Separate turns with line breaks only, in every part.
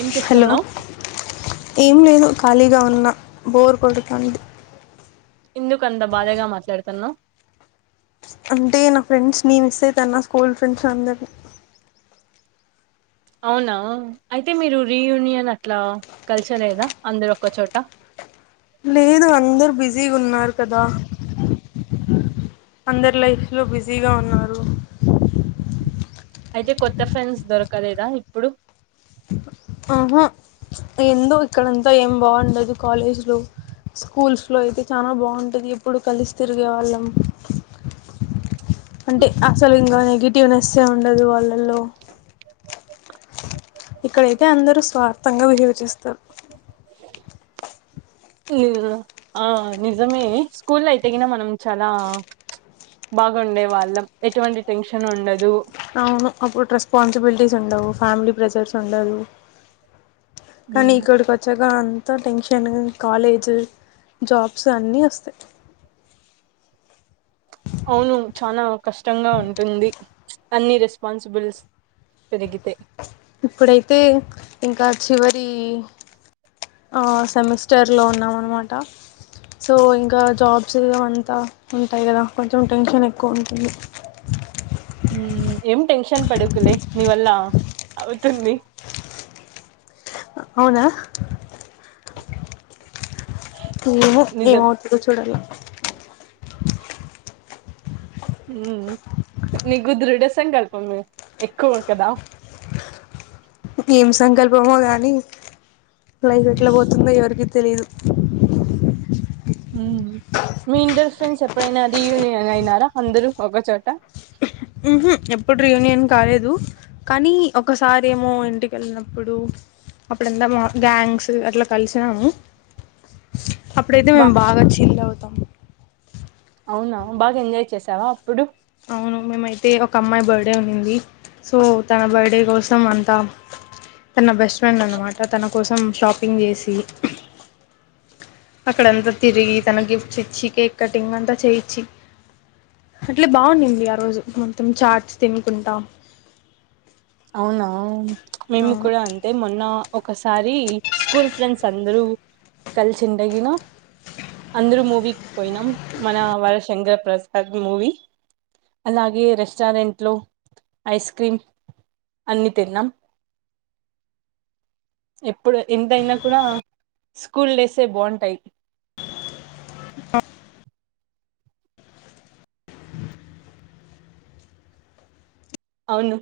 ఏం
హలో
చేస్తున్నావు
ఏం లేదు ఖాళీగా ఉన్న బోర్ కొడతాంది.
ఎందుకు అంత బాధగా మాట్లాడుతున్నావు.
అంటే నా ఫ్రెండ్స్ ని మిస్ అవుతన్న స్కూల్ ఫ్రెండ్స్ అందరిని.
అవునా అయితే మీరు రీయూనియన్ అట్లా కలిసలేదా అందరు ఒక్క చోట.
లేదు అందరు బిజీగా ఉన్నారు కదా. అందరు లైఫ్ లో బిజీగా ఉన్నారు.
అయితే కొత్త ఫ్రెండ్స్ దొరకలేదా ఇప్పుడు
ఆహా ఎందు ఇక్కడంతా ఏం బాగుండదు. కాలేజీలో స్కూల్స్లో అయితే చాలా బాగుంటుంది ఎప్పుడు కలిసి తిరిగే వాళ్ళం. అంటే అసలు ఇంకానే నెగిటివ్నెస్సే ఉండదు వాళ్ళల్లో. ఇక్కడైతే అందరూ స్వార్థంగా బిహేవ్ చేస్తారు.
ఆ నిజమే స్కూల్ అయితేగిన మనం చాలా బాగుండే వాళ్ళం ఎటువంటి టెన్షన్ ఉండదు.
అవును అప్పుడు రెస్పాన్సిబిలిటీస్ ఉండవు ఫ్యామిలీ ప్రెజర్స్ ఉండదు. కానీ
ఉమ్,
ఇక్కడికి వచ్చాక అంత టెన్షన్ కాలేజ జబ్స్ ఆని వస్త
అవును చానా కష్టంగా ఉంటుంది. అన్ని రెస్పాన్సిబిలిస్ పెరిగితే
ఇప్పుడైతే ఇంకా చివరి సెమిస్టర్లో ఉన్నామ అన్నమాట. సో ఇంకా జాబ్స్ అంతా ఉంటాయి కదా కొంచెం టెన్షన్ ఎక్కువ ఉంటుంది.
ఊ ఏం టెన్షన్ పడుకులే నీ వల్ల అవుతుంది.
అవునా ఏమొ
నిజం
ఏమవుతాదో చూడాల [unintelligible]
ఊ నీకు దృఢ సంకల్పం ఎక్కువ ఉంటదా.
ఎం సంకల్పమొ గానీ లైఫ్ ఎట్లా పోతుందో ఎవరికి తెలీదు
ఊ చ్ మీ ఇంటరు ఫ్రెండ్స్ ఎప్పుడైనా రీయూనియన్ అయినారా అందరు ఒకచోట.
ఉహు ఎప్పుడు రి ఎం కాలేదు కానీ ఒకసారి ఏమో ఇంటికి వెళ్ళినప్పుడు అప్పుడంత గ్యాంగ్స్ అట్లా కలిసినాము. అప్పుడైతే
బా
మేము బాగా చిల్ అవుతాం.
అవునా బాగా ఎంజాయ్ చేసావా అప్పుడు.
అవును మేమైతే ఒక అమ్మాయి బర్త్డే ఉన్నింది. సో తన బర్త్డే కోసం అంతా తన బెస్ట్ ఫ్రెండ్ అనమాట తన కోసం షాపింగ్ చేసి అక్కడ ఎంత తిరిగి తన గిఫ్ట్స్చ్చికే కటింగ్ అంతా చేయించి అట్లే బాగుండింది ఆ రోజు మొత్తం చార్ట్స్ తినుకుంటా
అవునా మేము
అవును
కూడా అంటే మొన్న ఒకసారి స్కూల్ ఫ్రెండ్స్ అందరూ కలిసిందగిన అందరూ మూవీకి పోయినాం మన వర శంకరప్రసాద్ మూవీ అలాగే రెస్టారెంట్లో ఐస్ క్రీమ్ అన్ని తిన్నాం ఎప్పుడు ఎంతైనా కూడా స్కూల్ డేసే బాగుంటాయి అవును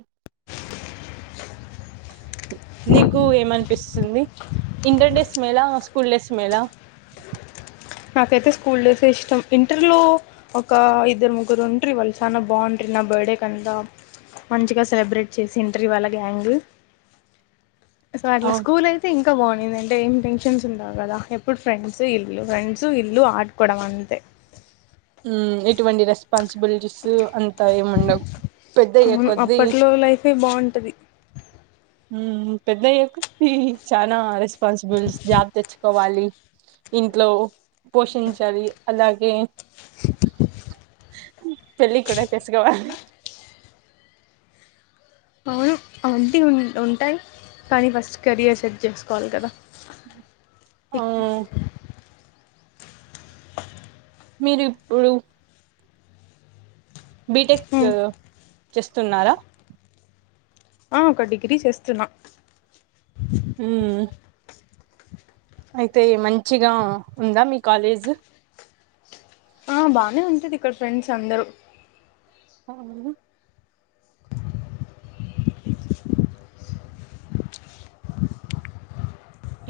నీకు ఏమనిపిస్తుంది ఇంటర్ డేస్ మేల స్కూల్ డేస్ మేల
నాకైతే స్కూల్ డేస్ ఇష్టం ఇంటర్లో ఒక ఇద్దరు ముగ్గురు ఉంట్రి ఇ వాళ్ళు చన్న బాగుంట్రీ నా బర్త్డే కంత మంచిగా సెలబ్రేట్ చేసి ఇంట్ర వాళ్ళ గ్యాంగ్ అసో అట్లా
అవును
స్కూల్ అయితే ఇంకా బాగుంటందండి అంటే ఏం టెన్షన్స్ ఉండవు కదా ఎప్పుడు ఫ్రెండ్స్ ఇల్లు ఫ్రెండ్స్ సు ఇల్లు ఆడ్కొవడం అంతే
ఉం ఎటువంటి రెస్పాన్సిబిలిటీస్ అ
అవును అప్పట్లో లైఫే బాగుంటది
ఉం పెద్దయ్యాక చానా రెస్ పాన్సిబుల్స్ జాబ్ తెచ్చుకోవాలి ఇంట్లో పోషించాలి అలాగే [inaudible] పెల్లి కూడా తెసుకోవ
అవును అవాంటీ ఉంటాయి కానీ ఫస్ట్ కెరయర్ సెట్ చేసుకోవాలి కదా
ఆ
ఎక్
మీరిప్పుడు బిటెక్
ఉమ్.
చేస్తున్నారా
ఆ ఒక డిగ్రీ చేస్తున్నా
ఉమ్ అయితే మంచిగా ఉందా మీ కాలేజ్
ఆ బానే ఉంటది ఇక్కడ ఫ్రెండ్స్ అందరూ
[unintelligible]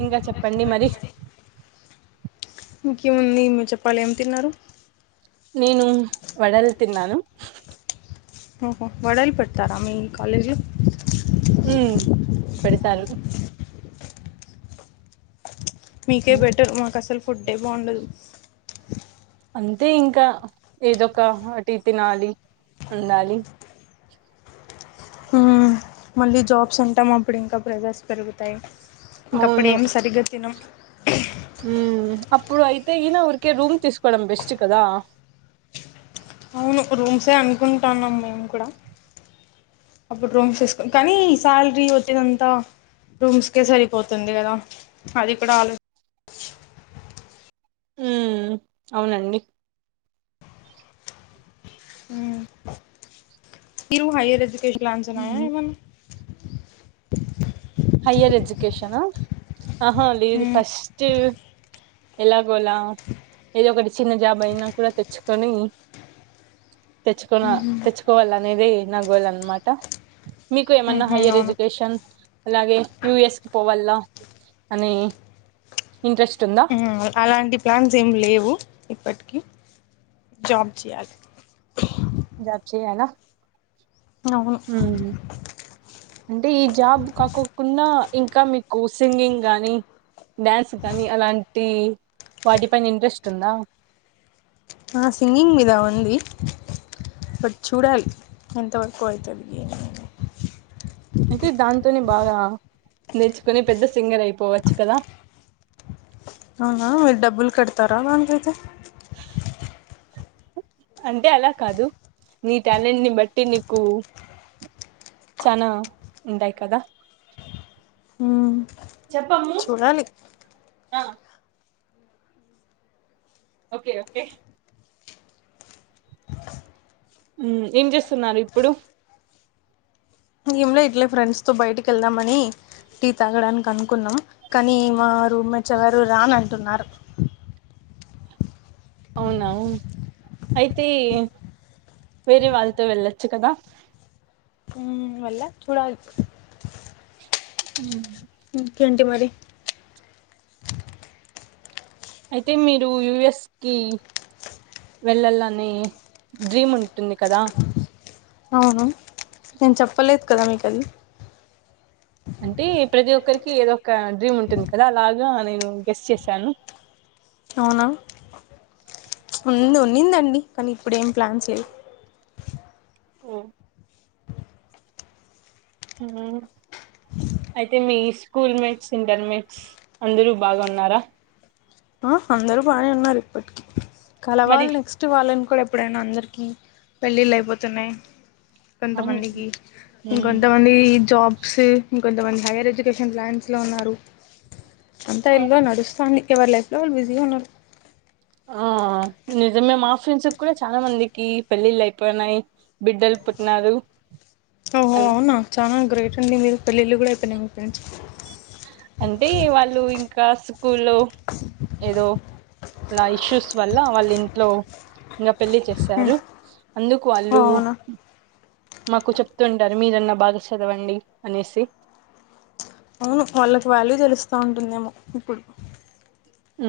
ఇంగా చెప్పండి మరి
ఇంకేముంది మీరు చెప్పాలి ఏం తిన్నారు
నేను వడల్ తిన్నాను
ఓహో వడలు పెడ్ తార మీ కాలేజ్
మ్మ్ పెడతారు
మీకే బెటర్ మాకు అసల్ ఫుడ్డే బాగుండదు
అంతే ఇంకా ఏదొ ఒక టి తినాలి ఉండాలి
మ్మ్. మళ్ళీ జాబ్స్ అంటాం అప్పుడు ఇంకా ప్రెజర్స్ పెరుగుతాయి ఇంక అప్పుడు
అవును
ఏం సరిగ్గాతినం [inaudible]
ఉమ్ అప్పుడు అయితే గిన ఊరికే రూమ్ తీసుకోవడం బెస్ట్ కదా
అవును రూమ్సే అనుకుంటాన్నాం మేము కూడా అప్పుడు రూమ్స్ వేసుకు కానీ శాలరీ వచ్చేదంతా రూమ్స్కే సరిపోతుంది కదా అది కూడా ఆలోచ
ఉమ్ అవునండి
మీరు హయ్యర్ ఎడ్యుకేషన్ ప్లాన్స్ ఉన్నాయా ఏమైనా
హైయర్ ఎజ్యుకేషనా ఆహా లేదు
హ్మ్
ఫస్ట్ ఎలాగోలా ఏదో ఒకటి చిన్న జాబ్ అయినా కూడా తెచ్చుకొని తెచ్చుకోన తెచ్చుకోవాల అనేదే నా గోల్ అనమాట మీకు ఏమన్నా
ఉహు
హైయర్
అవును
ఎడ్యుకేషన్ అలాగే యుఎస్ కి పోవాల్ అవును కానీ
ఉమ్ హు అలాంటి ప్లాన్స్ ఏమి లేవు ఇప్పటి జాబ్ చేయాలి
జాబ్ చేయాలా
అవును
ఉమ్ అంటే ఈ జాబ్ కాకోకుండా ఇంకా మీకు సింగింగ్ కానీ డ్యాన్స్ కానీ అలాంటి వాటిపైన ఇంట్రెస్ట్ ఉందా
ఆ సింగింగ్ మీద ఉంది బట్ చూడాలి ఎంతవరకు అవుతుంది
అయితే దాంతతోనే బాగా నేర్చుకుని పెద్ద సింగర్ అయిపోవచ్చు కదా
అవునా మీరు డబ్బులు కడతారా దానికైతే
అంటే అలా కాదు నీ టాలెంట్ ని బట్టి నీకు చా నా ఉంటాయి కదా
హ్మ్
చెప్పమ్ము
చూడాలి
ఆ ఓకే ఓకే ఉమ్ ఏం చేస్తున్నారు ఇప్పుడు
ంలో ఇట్లే ఫ్రెండ్స్తో బయటికి వెళ్దామని టీ తాగడానికి అనుకున్నా కానీ మా రూమ్ మేట్స్ ఎవరు రాను అంటున్నారు
అవునా అయితే వేరే వాళ్ళతో వెళ్ళొచ్చు కదా
వెల్చ్ చూడాలీ
ఉ
ఇంకేం ట్ టి మరి
అయితే మీరు యుఎస్కిి వెళ్ళాలనే డ్రీమ్ ఉంటుంది కదా
అవును నేను చెప్పలేదు కదా మీకు అది
అంటే ప్రతి ఒక్కరికి ఏదో ఒక డ్రీమ్ ఉంటుంది కదా అలాగా నేను గెస్ చేశాను
అవునా ఉ ఉ నిందండి కానీ ఇప్పుడు ఏం ప్లాన్స్ లేదు
ఆఓ అయితే మీ స్కూల్ మేట్స్ ఇంటర్మేట్స్ అందరూ బాగాన్నారా
ఆ అందరుూ బానే ఉన్నారు ఇప్పటికి
మరి
కలవాలి నెక్స్ట్ వాళ్ళని కూడా ఎప్పుడైనా అందరికీ పెళ్ళిళ్ళు అయిపోతున్నాయి
అవును
కొంతమందికి
మ్మ్
ఇంకంతమంది జాబ్ ఇంకొంతమంది హైయర్ ఎడ్యుకేషన్ ప్లాన్స్లో ఉన్నారు అంతా
ఆ
ఇల్లో నడుస్తోంది ఎ కేవాలే లు బిజీ ఉన్నారు
ఆ నిజమే మా ఫ్రెండ్స్ కూడా చాలా మందికి పెళ్ళిళ్ళు అయిపోయినాయి బిడ్డలు పుట్న్నారు
వునా చా గ్రేట్ ఇల్ల ఇళ్లు కూడా అయిపోయి మీ ఫ్రెండ్స్
అంటే వాళ్ళు ఇం ఇంకా స్కూల్లో ఏదో ఇ ఇష్యూస్ వల్ల వాళ్ళ ఇంట్లో ఇం పెళ్లిి చేశారు అందుకు వాళ్ళు
అవునా
మాకు చెప్తుంటారు మీరన్నా బాగా చదవండి అనేసి
అవును వాళ్ళకి వాల్యూ తెలుస్తా ఉంటుందేమో ఇప్పుడు
ఉ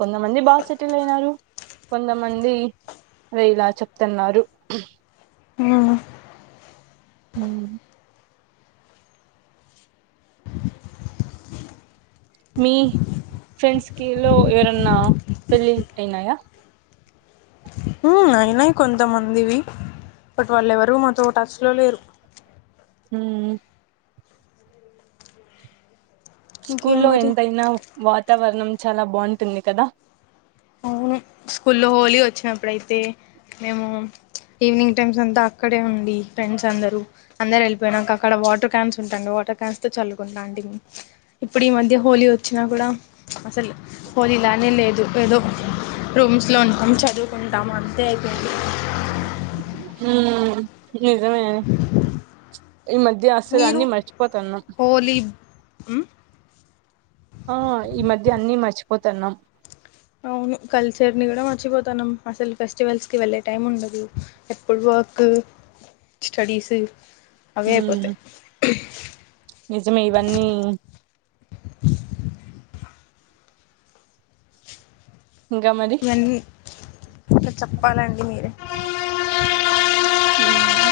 కొంతమంది బాగా సెటిల్ అయిన కొంతమంది అే ఇలా చెప్తున్నారు
అ
అ మీ ఫ్రెండ్స్ కి లో ఎవరన్నా పెళ్ళి అయినాయా
అయినా కొంతమందివి బట్ వాళ్ళు ఎవరు మాతో టచ్ లో లేరు
హ స్కూ
ఇంకేం
లో
మరి
ఎంతైనా వా వాతావరణం చాలా బాగుంటుంది కదా
అవును స్కూల్లో హోలీ వచ్చినప్పుడయితే మేము ఈవినింగ్ టైమ్స్ అంతా అక్కడే ఉండి ఫ్రెండ్స్ అందరూ అందరూ వెళ్ళిపోయానాక అక్కడ వాటర్ క్యాన్స్ ఉంటాడి వాటర్ క్యాన్స్తో చల్లుకుంటాలాంటివి ఇప్పుడు ఈ మధ్య హోలీ వచ్చినా కూడా అసలు హోలీ ఇలానే లేదు ఏదో రూమ్స్లో ఉంటాం చదువుకుంటాము అంతే అయిపోంది
హ ఇదమేను ఈ మధ్య అసలు
మీరు
అన్ని మర్చిపోతాన్నా
హోలీ ఉమ్
ఆ ఈ మధ్య అన్ని మర్చిపో పతన్నం
అవును కల్చర్ని కూడా మర్చిపోతానుం అసలు ఫెస్టివల్స్కి వెళ్ళే టైం ఉండదు ఎప్పుడు వర్క్ స్టడీస్ అవే
ఉమ్
అయిపోతాయి
నిజమే ఇవన్నీ ఇంకా మరీ
ఇవన్నీ ఇంకా చెప్పాలండి మీరే
ఉమ్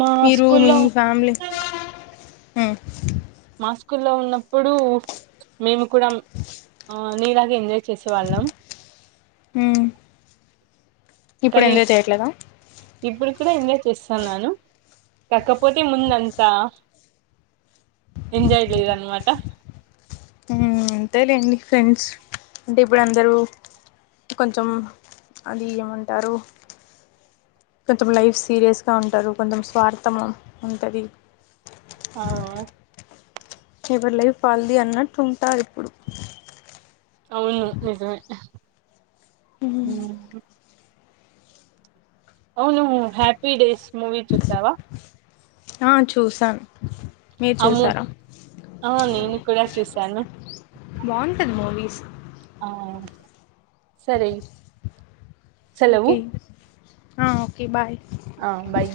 మా
మీరు మీ
స్కూల్లో
ఫ్యామిలీ ఉమ్
మా స్కూల్లో ఉన్నప్పుడు మేము కూడా నీలాగ ఎంజాయ్ చేసేవాళ్ళం
ఉమ్ ఇప్పుడు
కానీ
ఎంజాయ్ చేయట్లేదా
ఇప్పుడు కూడా ఎంజాయ్ చేస్తున్నాను కాకపోతే ముందు అంతా ఎంజాయ్ లేదన్నమాట
ఉమ్ అంతేలేండి ఫ్రెండ్స్ అంటే ఇప్పుడు అందరూ కొంచెం అది ఏమంటారు కొంచెం లైఫ్ సీరియస్గా ఉంటారు కొంచెం స్వార్థం ఉంటది
ఆ
ఎవరు లైఫ్ వాల్ది అన్నట్టు ఉంటారు ఇప్పుడు
అవును నిజమే ఉమ్ అవును హ్యాపీ డేస్ మూవీ చూసావా
ఆ చూసాను మీరు
అమ్మో
చూసారా
ఆ నేను కూడా చూసాను
బాగుంటది మూవీస్
ఆ సరే సెలవు
ఓకే ఆ ఓకే బాయ్
ఆ బాయ్